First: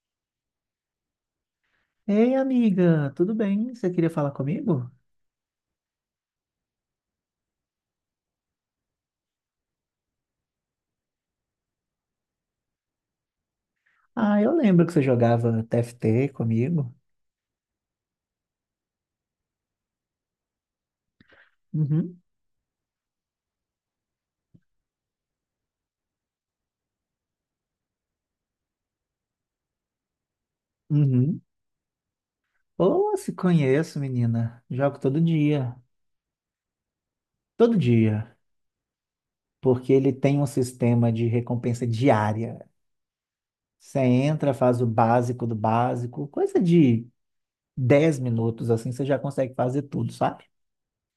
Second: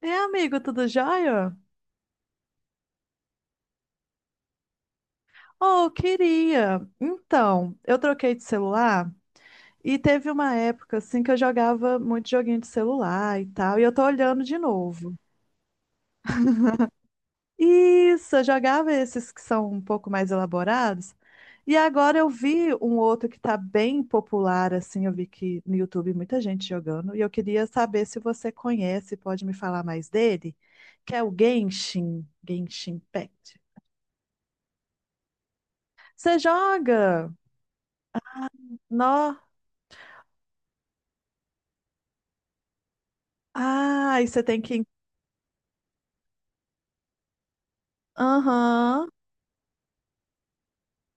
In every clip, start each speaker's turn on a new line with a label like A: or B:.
A: É, amigo, tudo jóia?
B: Ei, amiga, tudo bem? Você queria falar comigo?
A: Oh, queria. Então, eu troquei de celular e teve uma época assim que eu jogava muito joguinho de celular e tal, e eu tô
B: Ah,
A: olhando
B: eu
A: de
B: lembro que você
A: novo.
B: jogava TFT comigo.
A: Isso, eu jogava esses que são um pouco mais elaborados. E agora
B: Uhum,
A: eu vi um outro que tá bem popular assim, eu vi que no YouTube muita gente jogando, e eu queria saber se você conhece, pode me falar mais dele, que é o
B: uhum.
A: Genshin, Genshin
B: Oh, se
A: Impact.
B: conheço, menina. Jogo todo dia.
A: Você joga?
B: Todo dia.
A: Nó.
B: Porque ele tem um sistema de recompensa diária. Você
A: Ah, e você
B: entra,
A: tem
B: faz o
A: que.
B: básico do básico, coisa de 10 minutos, assim, você
A: Aham,
B: já consegue fazer tudo, sabe?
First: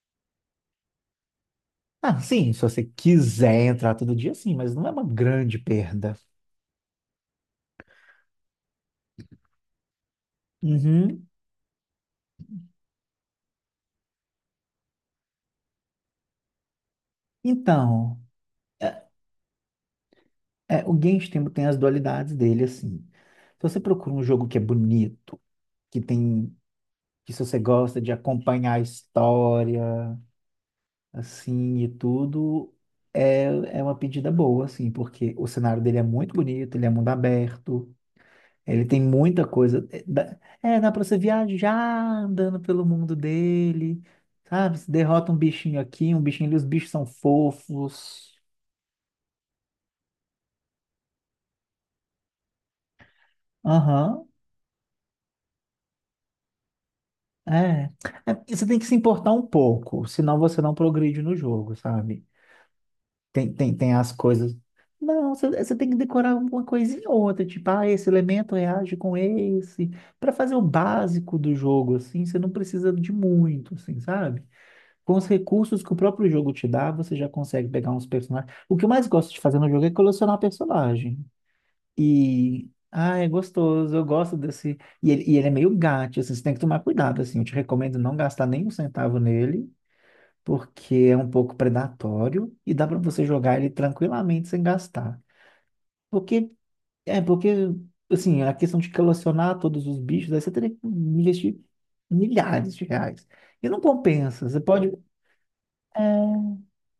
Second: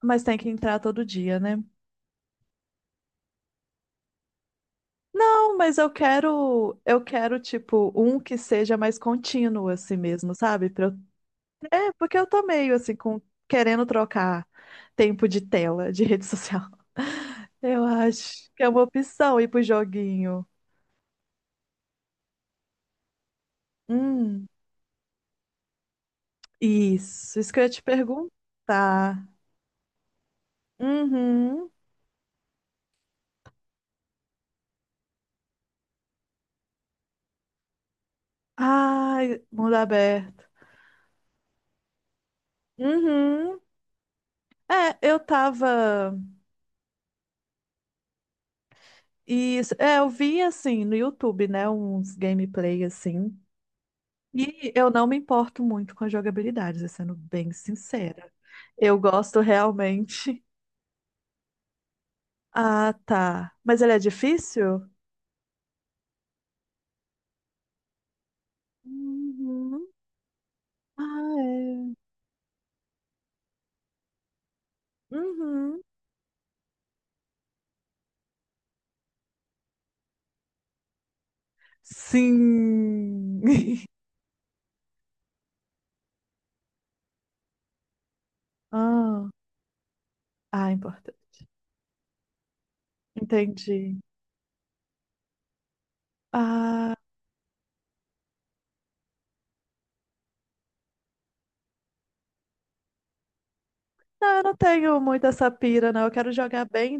A: mas tem que entrar todo dia, né?
B: Ah, sim, se você quiser entrar todo dia, sim, mas não é uma
A: Não,
B: grande
A: mas eu
B: perda.
A: quero, eu quero, tipo, um que seja mais contínuo assim mesmo, sabe? Pra eu...
B: Uhum.
A: É, porque eu tô meio assim, com... querendo trocar tempo de tela, de rede social. Eu
B: Então.
A: acho que é uma opção ir pro joguinho.
B: É, o Genshin tem as dualidades dele, assim. Se você procura um jogo
A: Hum,
B: que é bonito, que tem, que
A: isso,
B: se
A: isso
B: você
A: que eu ia te
B: gosta de acompanhar a
A: perguntar.
B: história,
A: Uhum.
B: assim, e tudo, é, é uma pedida boa, assim, porque o cenário dele é muito bonito, ele é mundo aberto, ele tem
A: Ai,
B: muita
A: mundo
B: coisa.
A: aberto.
B: É, dá pra você viajar andando pelo mundo
A: Uhum.
B: dele, sabe? Você
A: É, eu
B: derrota um bichinho aqui,
A: tava.
B: um bichinho ali, os bichos são fofos.
A: E é, eu vi assim no YouTube, né, uns gameplay assim.
B: Aham.
A: E eu não me importo muito com a jogabilidade, sendo bem
B: É,
A: sincera.
B: você tem que se
A: Eu
B: importar
A: gosto
B: um pouco, senão
A: realmente.
B: você não progride no jogo, sabe?
A: Ah, tá. Mas
B: Tem
A: ele é
B: as coisas.
A: difícil?
B: Não, você tem que decorar uma coisinha ou outra, tipo, ah, esse elemento reage com
A: Uhum.
B: esse, para fazer o
A: Ah,
B: básico do
A: é.
B: jogo, assim, você não precisa de muito, assim, sabe? Com os recursos
A: Uhum.
B: que o próprio jogo te dá, você já consegue pegar uns personagens. O que eu mais gosto de fazer no jogo é colecionar personagem. E, ah, é
A: Sim.
B: gostoso, eu gosto desse. E ele é meio gato, assim, você tem que tomar cuidado, assim. Eu te recomendo não gastar nem um centavo
A: Ah,
B: nele,
A: ah, é
B: porque
A: importante.
B: é um pouco predatório e dá para você jogar ele
A: Entendi.
B: tranquilamente sem gastar. Porque,
A: Ah,
B: é, porque, assim, a questão de colecionar todos os bichos, aí você teria que investir milhares de reais. E não
A: não, eu
B: compensa,
A: não
B: você pode.
A: tenho muito essa pira, não. Eu quero jogar bem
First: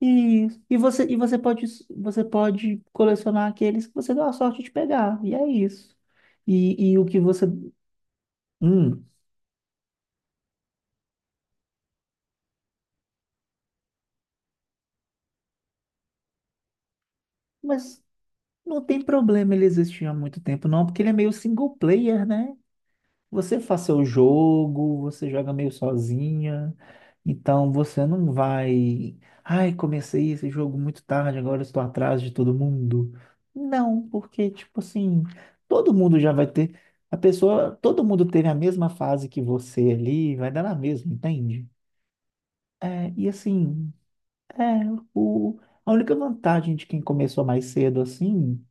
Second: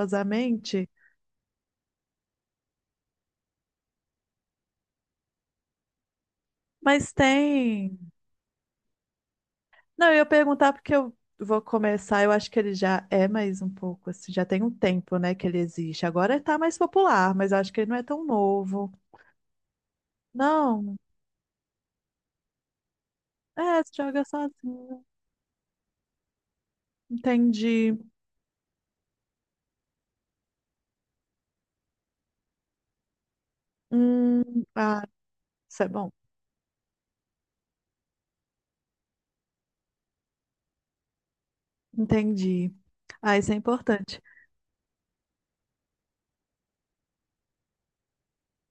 B: E você pode colecionar aqueles que você deu a sorte de pegar. E é isso. O
A: mas
B: que você.
A: tem.
B: Hum,
A: Não, eu ia perguntar porque eu vou começar. Eu acho que ele já é mais um pouco, assim, já tem um tempo, né, que ele existe. Agora ele tá mais popular, mas eu acho que ele não
B: mas
A: é tão
B: não
A: novo.
B: tem problema ele existir há muito tempo, não,
A: Não,
B: porque ele é meio single player, né? Você faz
A: é, você
B: seu
A: joga
B: jogo,
A: sozinho.
B: você joga meio sozinha, então
A: Entendi.
B: você não vai. Ai, comecei esse jogo muito tarde, agora estou atrás de todo mundo. Não,
A: Hum,
B: porque, tipo
A: ah,
B: assim,
A: isso é
B: todo
A: bom.
B: mundo já vai ter. A pessoa, todo mundo teve a mesma fase que você ali, vai dar na mesma, entende?
A: Entendi.
B: É, e
A: Ah, isso é
B: assim,
A: importante.
B: é, o, a única vantagem de quem começou mais cedo assim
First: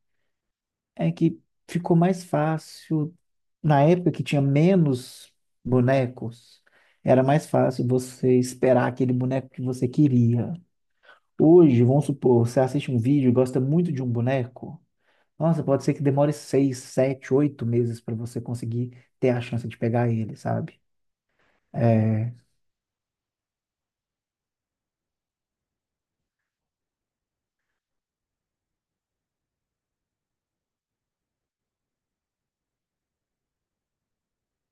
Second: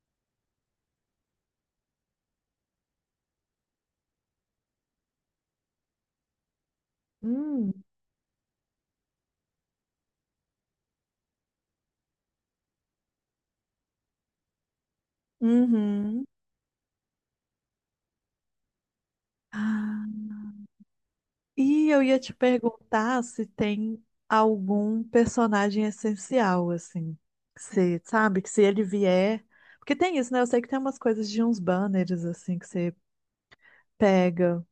B: é que ficou mais fácil na época que tinha menos bonecos, era mais
A: Hum,
B: fácil você esperar aquele boneco que você queria. Hoje, vamos supor, você assiste um vídeo e gosta muito de um boneco. Nossa, pode ser que
A: uhum.
B: demore 6, 7, 8 meses para você conseguir ter a chance de pegar
A: Ah.
B: ele, sabe?
A: E eu ia
B: É...
A: te perguntar se tem algum personagem essencial, assim. Você sabe que se ele vier. Porque tem isso, né? Eu sei que tem umas coisas de uns banners, assim, que você pega.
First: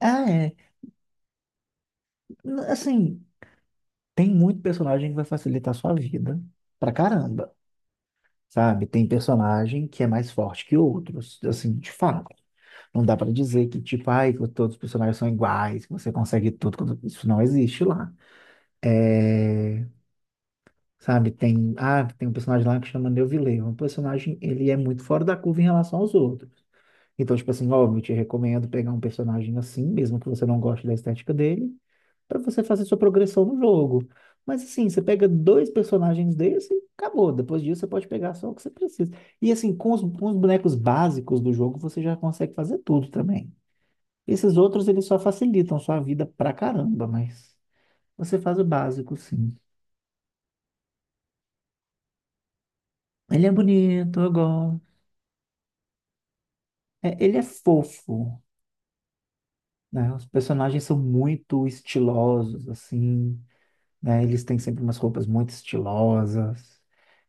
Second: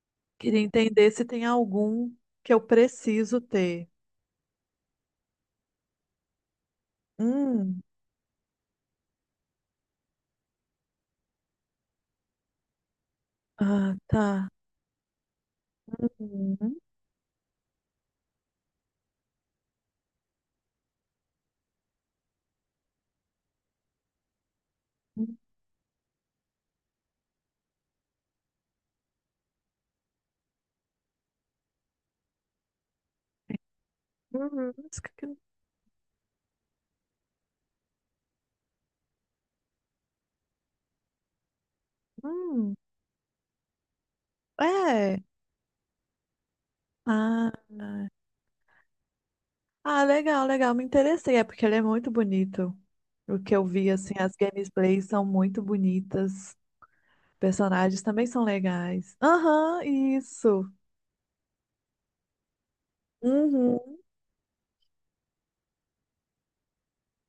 B: Ah, é.
A: Queria entender se tem algum que eu
B: Assim,
A: preciso ter.
B: tem muito personagem que vai facilitar a sua vida pra caramba,
A: Hum.
B: sabe? Tem personagem que é mais forte que outros, assim, de fato. Não dá para dizer que,
A: Ah,
B: tipo, ai, que
A: tá.
B: todos os personagens são iguais, que você consegue
A: Uhum.
B: tudo, quando isso não existe lá. É, sabe, tem, ah, tem um personagem lá que chama Neuvillette, um personagem, ele é muito fora da curva em relação aos outros. Então, tipo assim, óbvio, eu te recomendo pegar um personagem assim, mesmo que você não goste da estética dele, para você fazer sua progressão no jogo. Mas
A: Uhum.
B: assim, você
A: Isso
B: pega 2 personagens desse e acabou. Depois disso, você pode pegar só o que você precisa. E assim, com os bonecos básicos do jogo, você já consegue
A: Hum.
B: fazer tudo também. Esses outros, eles só
A: É.
B: facilitam sua vida pra caramba,
A: Ah,
B: mas você faz o básico, sim.
A: ah, legal, legal. Me interessei. É porque ele é muito bonito. O
B: Ele é
A: que eu vi, assim,
B: bonito, eu
A: as
B: gosto.
A: gameplays são muito bonitas.
B: É, ele é
A: Personagens também
B: fofo,
A: são legais. Aham,
B: né? Os
A: isso.
B: personagens são muito estilosos, assim,
A: Uhum.
B: né? Eles têm sempre umas roupas muito estilosas.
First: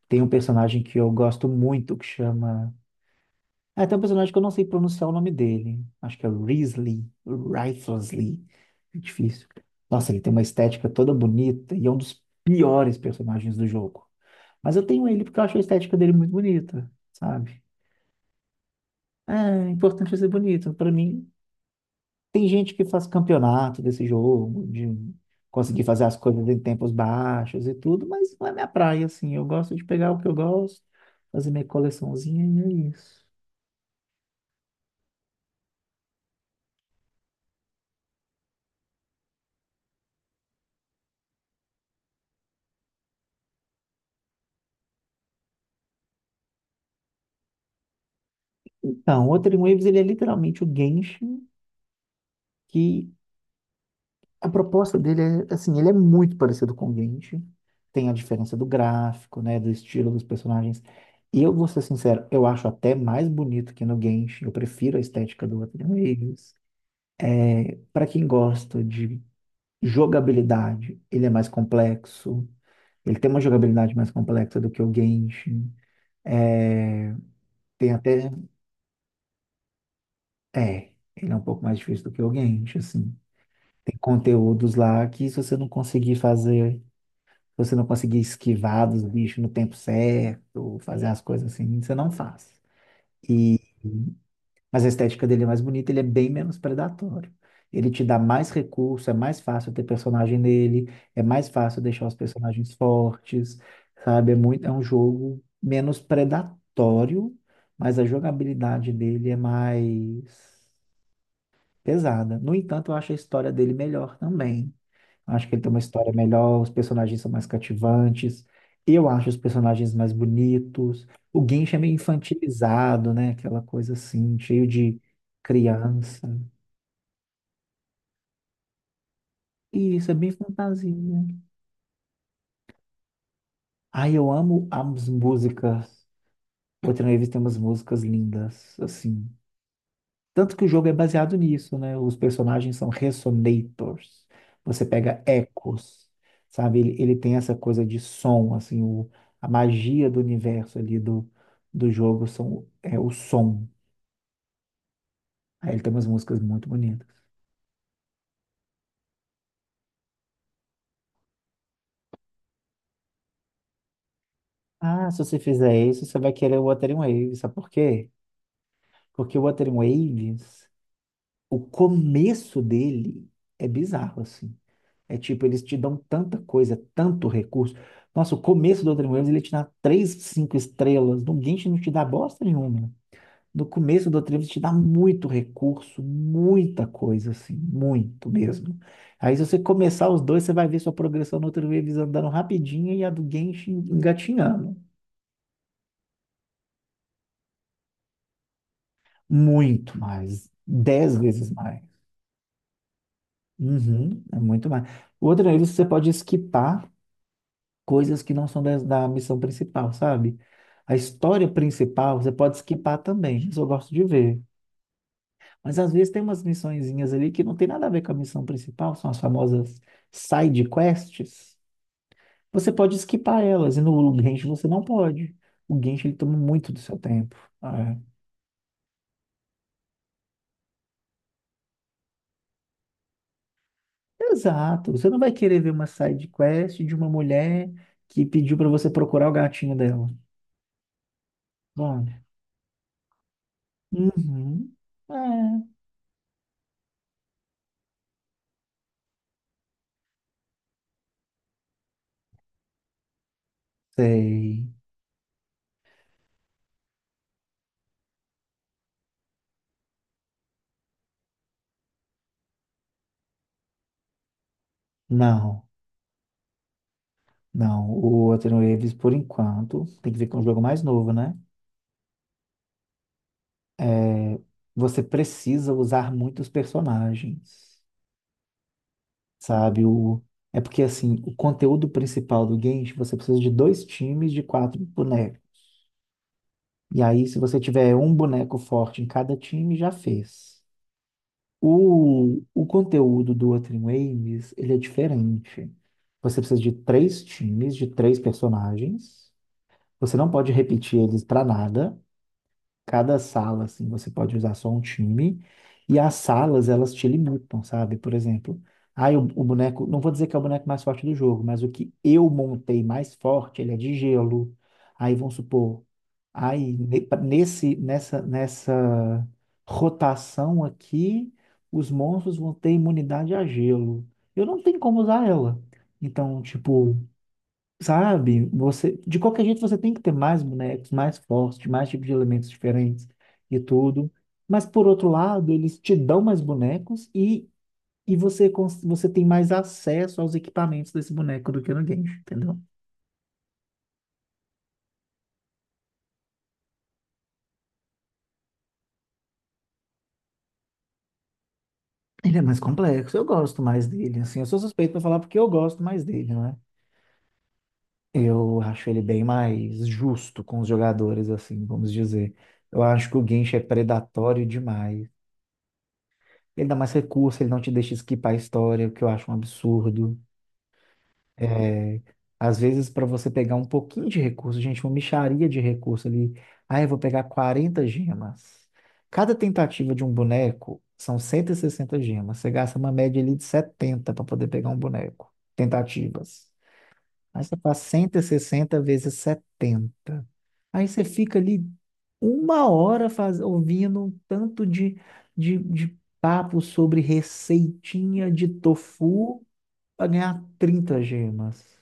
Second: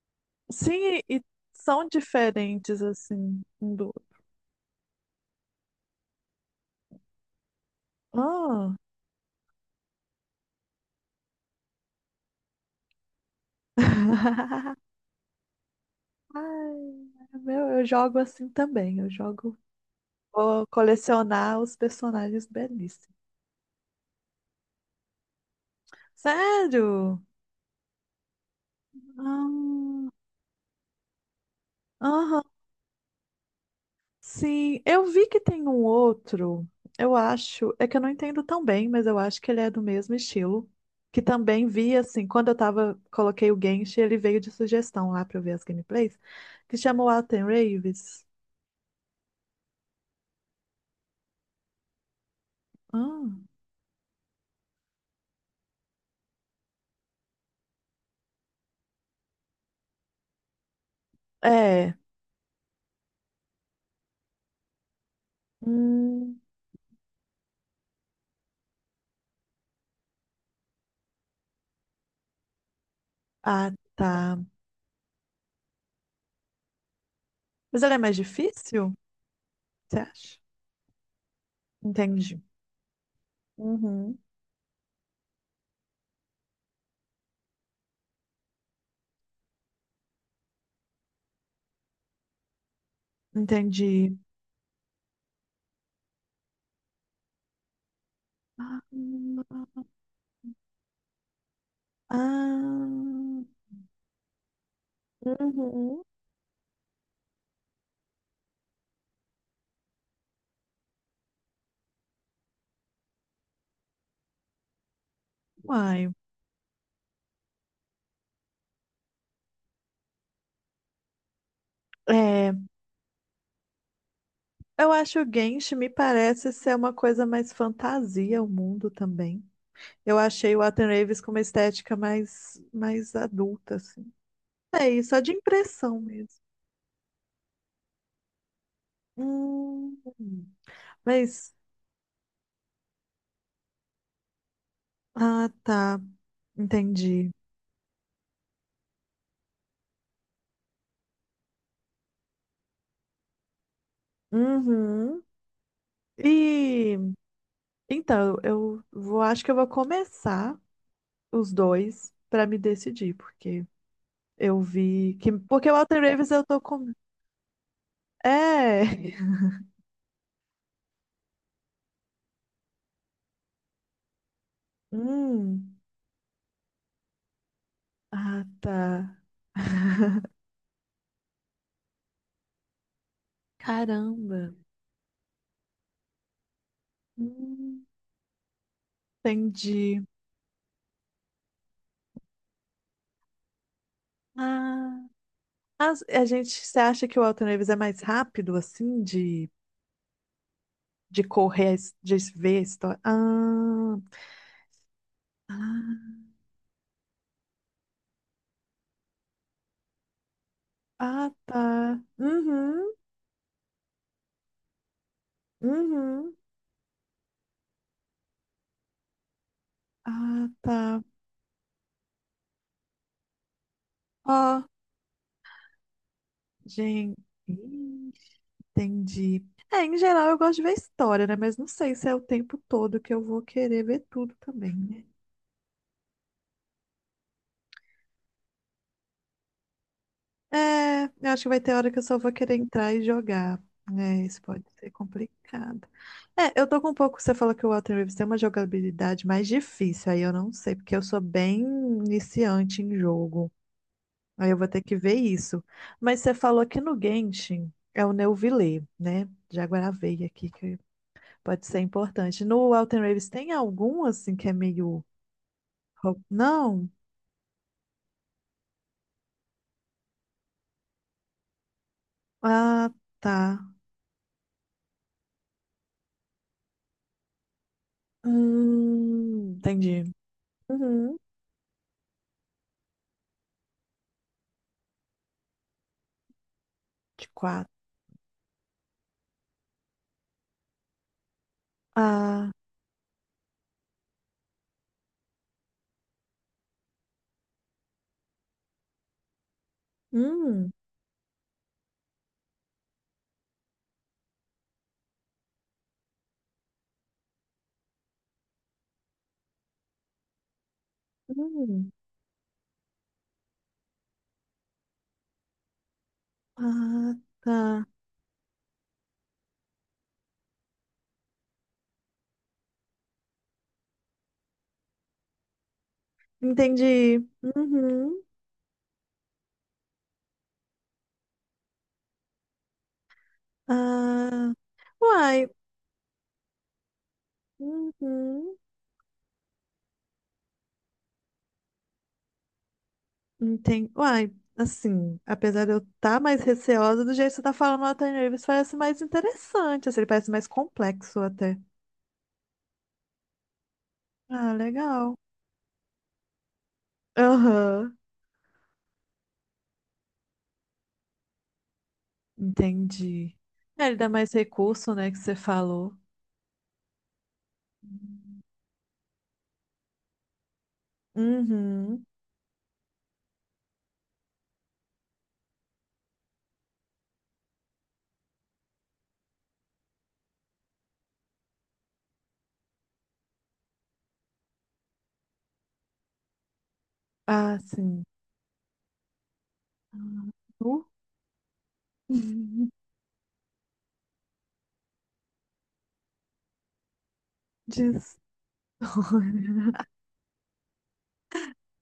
B: Tem um personagem que
A: Sim,
B: eu
A: e
B: gosto
A: são
B: muito que chama.
A: diferentes, assim, um
B: Ah,
A: do
B: tem um
A: outro.
B: personagem que eu não sei pronunciar o nome dele. Acho que é Risley, Rifelsley.
A: Ah.
B: É difícil. Nossa, ele tem uma estética toda bonita e é um dos piores personagens do jogo. Mas eu tenho ele porque eu acho a estética dele muito
A: Ah,
B: bonita, sabe?
A: meu, eu jogo assim também. Eu
B: É,
A: jogo.
B: é importante ser
A: Vou
B: bonito. Pra mim,
A: colecionar os personagens
B: tem gente que faz
A: belíssimos.
B: campeonato desse jogo, de conseguir fazer as coisas em tempos
A: Sério?
B: baixos e tudo, mas não é minha praia, assim. Eu gosto de
A: Ah,
B: pegar o que eu gosto, fazer minha
A: aham.
B: coleçãozinha e é isso.
A: Sim, eu vi que tem um outro, eu acho, é que eu não entendo tão bem, mas eu acho que ele é do mesmo estilo, que também vi, assim, quando eu tava, coloquei o Genshin, ele veio de sugestão lá pra eu ver as gameplays, que chamou Alten Raves.
B: Então, o Wuthering Waves, ele é literalmente o Genshin que
A: Hum,
B: a proposta dele é, assim, ele é muito parecido com o Grinch, tem a diferença do gráfico, né, do estilo dos personagens. E eu vou ser
A: é.
B: sincero, eu acho até mais bonito que no Genshin, eu prefiro a estética do Ateliê
A: Hum,
B: Migs. Para quem gosta de jogabilidade, ele é mais complexo, ele tem uma
A: ah,
B: jogabilidade mais
A: tá.
B: complexa do que o Genshin. É,
A: Mas
B: tem
A: ele é mais
B: até,
A: difícil, você acha?
B: é, ele é um pouco mais difícil do que o
A: Entendi.
B: Genshin, assim. Tem
A: Uhum.
B: conteúdos lá que se você não conseguir fazer, você não conseguir esquivar dos bichos no tempo certo, fazer as coisas assim, você não faz. E,
A: Entendi.
B: mas a estética dele é mais bonita, ele é bem menos predatório. Ele te dá mais
A: Ah,
B: recurso, é mais fácil ter personagem nele, é mais fácil deixar os personagens
A: ah,
B: fortes, sabe? É muito, é um jogo menos
A: uhum.
B: predatório, mas a jogabilidade dele é mais pesada. No entanto, eu acho a história dele melhor também. Acho que ele tem uma
A: Uai.
B: história melhor, os personagens são mais cativantes. Eu acho os personagens mais bonitos. O Genshin é meio
A: É.
B: infantilizado, né? Aquela coisa assim, cheio
A: Eu
B: de
A: acho o Genshin me
B: criança.
A: parece ser uma coisa mais fantasia, o mundo também.
B: E isso é
A: Eu
B: bem
A: achei o Watan
B: fantasia,
A: Raves
B: né?
A: com uma estética mais, mais adulta, assim.
B: Ai, eu amo
A: É
B: as
A: isso, é de impressão
B: músicas.
A: mesmo.
B: O Tino Reeves tem umas músicas lindas, assim.
A: Hum,
B: Tanto que o jogo é baseado
A: mas,
B: nisso, né? Os personagens são resonators. Você pega
A: ah, tá,
B: ecos, sabe? Ele
A: entendi.
B: tem essa coisa de som, assim, o, a magia do universo ali do, do jogo são, é o som.
A: Uhum.
B: Aí ele tem umas músicas muito
A: E
B: bonitas.
A: então, eu vou, acho que eu vou começar os dois para me decidir, porque eu
B: Ah,
A: vi
B: se
A: que.
B: você
A: Porque o
B: fizer
A: Watan
B: isso, você vai
A: Raves eu
B: querer
A: tô
B: o
A: com.
B: Wuthering Waves, sabe por quê?
A: É!
B: Porque o Wuthering Waves, o começo dele é bizarro, assim. É tipo, eles te
A: Hum,
B: dão tanta coisa, tanto recurso. Nossa, o
A: ah,
B: começo do Outrem
A: tá.
B: Waves, ele te dá 3, 5 estrelas. No Genshin não te dá bosta nenhuma. No começo do Outrem
A: Caramba.
B: Waves te dá muito recurso, muita coisa, assim,
A: Hum,
B: muito mesmo. Aí se você
A: entendi.
B: começar os dois, você vai ver sua progressão no Outrem Waves andando rapidinho e a do Genshin engatinhando.
A: Ah, a gente, você acha que o Elton Davis é mais rápido, assim, de,
B: Muito mais. Dez
A: de
B: vezes
A: correr,
B: mais.
A: de ver a história? Ah,
B: Uhum, é muito mais. O Outrem você pode
A: ah,
B: esquipar coisas que não são das, da missão principal, sabe? A
A: ah,
B: história
A: tá.
B: principal você pode
A: Uhum,
B: skipar também, isso eu gosto de ver. Mas às vezes tem
A: uhum.
B: umas missõezinhas ali que não tem nada a ver com a missão principal, são as famosas
A: Ah,
B: side
A: tá.
B: quests. Você pode skipar elas, e no Genshin
A: Ó,
B: você não pode. O Genshin ele toma muito do seu
A: gente.
B: tempo. Ah, é.
A: Ih, entendi. É, em geral eu gosto de ver história, né? Mas não sei se é o tempo todo que eu vou querer ver tudo também,
B: Exato,
A: né?
B: você não vai querer ver uma side quest de uma mulher que pediu para você procurar o gatinho dela.
A: É, eu acho que vai ter hora que eu
B: Bom,
A: só vou querer entrar e jogar. Né? Isso pode
B: uhum.
A: ser
B: É,
A: complicado. É, eu tô com um pouco. Você falou que o Walter Reeves tem uma jogabilidade mais difícil, aí eu não sei, porque eu sou bem iniciante em jogo. Aí eu
B: sei.
A: vou ter que ver isso. Mas você falou que no Genshin é o Neuvillette, né? Já gravei aqui, que pode ser importante. No Walter Reeves tem algum, assim, que é meio.
B: Não.
A: Não?
B: Não, o Anthony Davis, por enquanto, tem que ver com um jogo mais novo, né?
A: Ah, tá.
B: É, você precisa usar muitos personagens, sabe?
A: Entendi.
B: O, é porque,
A: Uhum.
B: assim, o conteúdo principal do game, você precisa de 2 times de 4 bonecos. E aí,
A: De
B: se você
A: quatro.
B: tiver um boneco forte em cada time, já fez.
A: Ah,
B: O conteúdo do Anthony Davis, ele é diferente. Você precisa de 3 times, de 3 personagens. Você não pode
A: hum,
B: repetir eles para nada. Cada sala, assim, você pode usar só um time e as salas, elas te limitam, sabe? Por exemplo, ah, o boneco, não vou dizer que é o boneco mais forte do jogo, mas o
A: hum,
B: que eu montei mais forte, ele é de gelo. Aí vamos supor, aí
A: ah, tá.
B: nessa rotação aqui, os monstros vão ter imunidade a gelo. Eu não tenho como usar ela. Então, tipo,
A: Entendi. Uhum.
B: sabe? Você, de qualquer jeito, você tem que ter mais bonecos, mais fortes, mais tipos de elementos diferentes e tudo.
A: Ah,
B: Mas, por outro
A: uai,
B: lado, eles te dão mais bonecos e,
A: uhum.
B: você tem mais acesso aos equipamentos desse boneco do que no Genshin, entendeu?
A: Entendi. Uai, assim, apesar de eu estar mais receosa, do jeito que você tá falando, o Nathan Reeves parece mais interessante, assim, ele parece mais complexo até.
B: Ele é mais complexo, eu gosto mais dele, assim. Eu
A: Ah,
B: sou suspeito pra
A: legal.
B: falar porque eu gosto mais dele, né?
A: Aham,
B: Eu acho ele bem mais justo com os jogadores, assim, vamos dizer. Eu acho que o
A: entendi.
B: Genshin é
A: É, ele dá mais
B: predatório
A: recurso,
B: demais.
A: né, que você falou.
B: Ele dá mais recurso, ele não te deixa skipar a história, o que eu acho um absurdo. É,
A: Uhum.
B: às vezes, para você pegar um pouquinho de recurso, gente, uma mixaria de recurso ali. Ah, eu vou pegar 40 gemas. Cada tentativa de um boneco são 160 gemas. Você gasta uma média ali de 70 para poder pegar um boneco. Tentativas. Aí você
A: Ah,
B: faz
A: sim.
B: 160 vezes 70. Aí
A: Nu?
B: você fica ali uma hora faz, ouvindo um tanto de, de papo sobre
A: De
B: receitinha de tofu
A: história.
B: para ganhar 30 gemas,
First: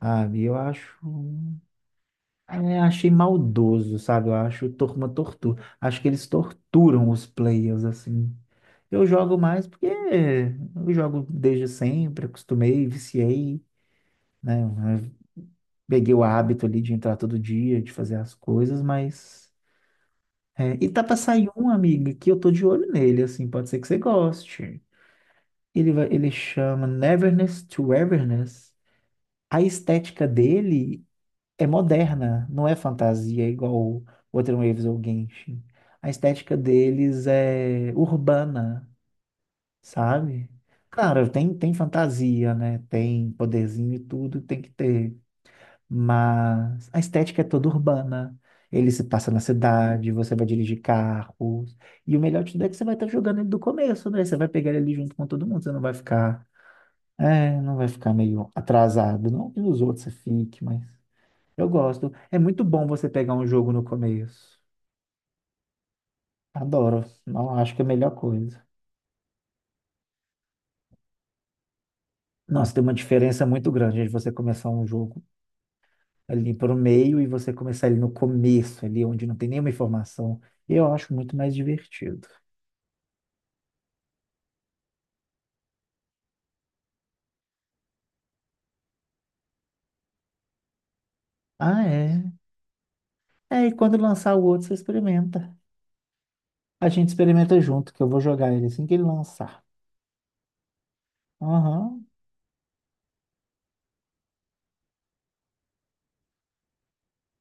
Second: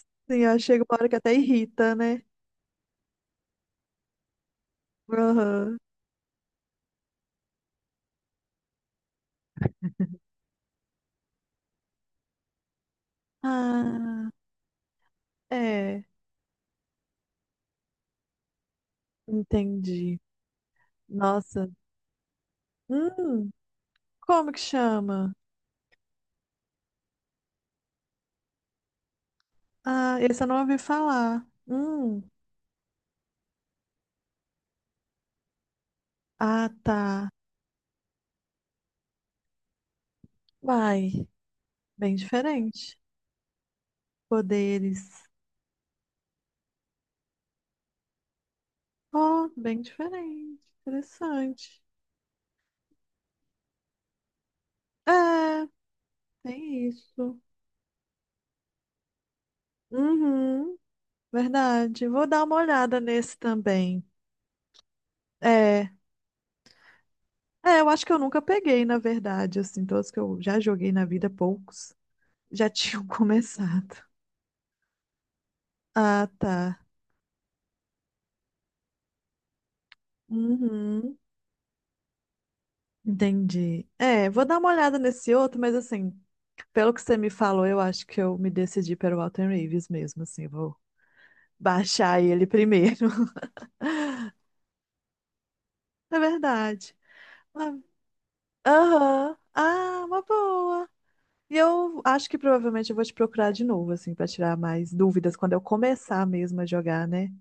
B: sabe?
A: Sim,
B: Eu
A: ó, chega uma
B: acho,
A: hora que até irrita, né?
B: é, achei maldoso, sabe? Eu acho tor- uma tortura.
A: Aham.
B: Acho que eles torturam os players assim. Eu jogo mais porque eu jogo desde sempre, acostumei, viciei,
A: Ah,
B: né?
A: é,
B: Peguei o hábito ali de entrar todo dia, de fazer as coisas, mas.
A: entendi.
B: É, e tá pra sair um,
A: Nossa.
B: amiga, que eu tô de olho nele, assim,
A: Hum,
B: pode ser que você
A: como que
B: goste.
A: chama?
B: Ele vai, ele chama Neverness to Everness. A
A: Ah,
B: estética
A: esse eu não ouvi
B: dele
A: falar.
B: é moderna, não é fantasia, é igual o Outer Waves ou Genshin. A estética
A: Ah,
B: deles
A: tá.
B: é urbana, sabe?
A: Vai,
B: Claro, tem, tem
A: bem
B: fantasia, né?
A: diferente.
B: Tem poderzinho e tudo, tem que ter.
A: Poderes.
B: Mas a estética é toda urbana. Ele se passa na
A: Oh, bem
B: cidade, você vai
A: diferente.
B: dirigir carros.
A: Interessante.
B: E o melhor de tudo é que você vai estar jogando ele do começo, né? Você vai pegar ele ali junto com todo mundo.
A: É,
B: Você não vai ficar,
A: tem isso.
B: é, não vai ficar meio atrasado. Não que os outros você fique,
A: Uhum,
B: mas eu
A: verdade.
B: gosto.
A: Vou
B: É
A: dar uma
B: muito bom
A: olhada
B: você pegar
A: nesse
B: um jogo no
A: também.
B: começo.
A: É.
B: Adoro. Não, acho
A: É,
B: que é a
A: eu acho
B: melhor
A: que eu nunca
B: coisa.
A: peguei, na verdade, assim, todos que eu já joguei na vida, poucos, já
B: Nossa, tem uma
A: tinham
B: diferença muito
A: começado.
B: grande de você começar um jogo
A: Ah,
B: ali pro
A: tá.
B: meio e você começar ele no começo, ali onde não tem nenhuma informação. Eu acho
A: Uhum,
B: muito mais divertido.
A: entendi. É, vou dar uma olhada nesse outro, mas assim, pelo que você me falou, eu acho que eu me decidi pelo Walter Raves mesmo, assim, vou
B: Ah,
A: baixar
B: é.
A: ele primeiro.
B: É, e quando lançar o outro, você experimenta.
A: É
B: A
A: verdade.
B: gente experimenta
A: Ah,
B: junto, que eu vou jogar ele assim que ele
A: aham.
B: lançar.
A: Ah, uma boa. E eu
B: Aham.
A: acho que provavelmente eu vou te procurar de novo, assim, para tirar mais dúvidas quando eu começar mesmo a jogar, né?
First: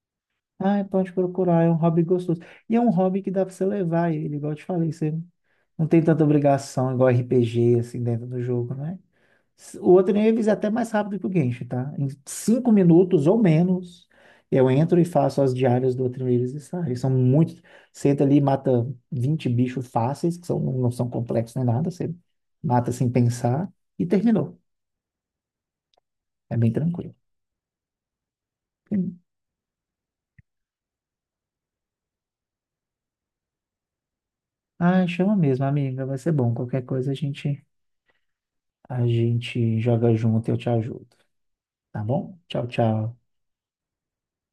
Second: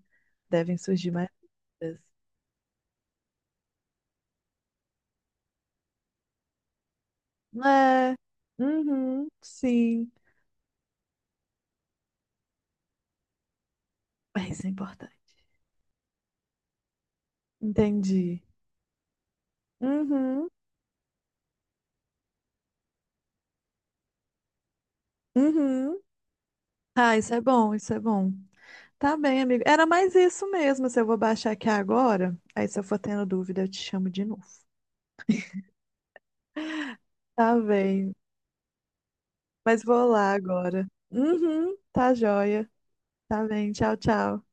A: Devem
B: Ah,
A: surgir
B: pode
A: mais
B: procurar, é um hobby
A: dúvidas.
B: gostoso. E é um hobby que dá pra você levar ele, igual eu te falei, você não tem tanta obrigação, igual RPG, assim,
A: É.
B: dentro do jogo, né?
A: Uhum,
B: O
A: sim.
B: Oddnieves é até mais rápido que o Genshin, tá? Em 5 minutos ou menos,
A: É, isso
B: eu
A: é
B: entro e
A: importante.
B: faço as diárias do Oddnieves e saio. São muitos. Senta ali e
A: Entendi.
B: mata 20 bichos fáceis, que
A: Uhum,
B: são, não são complexos nem nada. Você mata sem pensar e terminou.
A: uhum.
B: É bem tranquilo.
A: Ah, isso é bom, isso é bom. Tá
B: Sim.
A: bem, amigo. Era mais isso mesmo. Se eu vou baixar aqui agora, aí se eu for tendo dúvida, eu te chamo de novo.
B: Ah, chama mesmo, amiga. Vai ser bom. Qualquer coisa
A: Tá bem.
B: a gente
A: Mas vou
B: joga
A: lá
B: junto e eu te
A: agora.
B: ajudo.
A: Uhum,
B: Tá
A: tá
B: bom? Tchau,
A: joia.
B: tchau.
A: Tá bem. Tchau, tchau.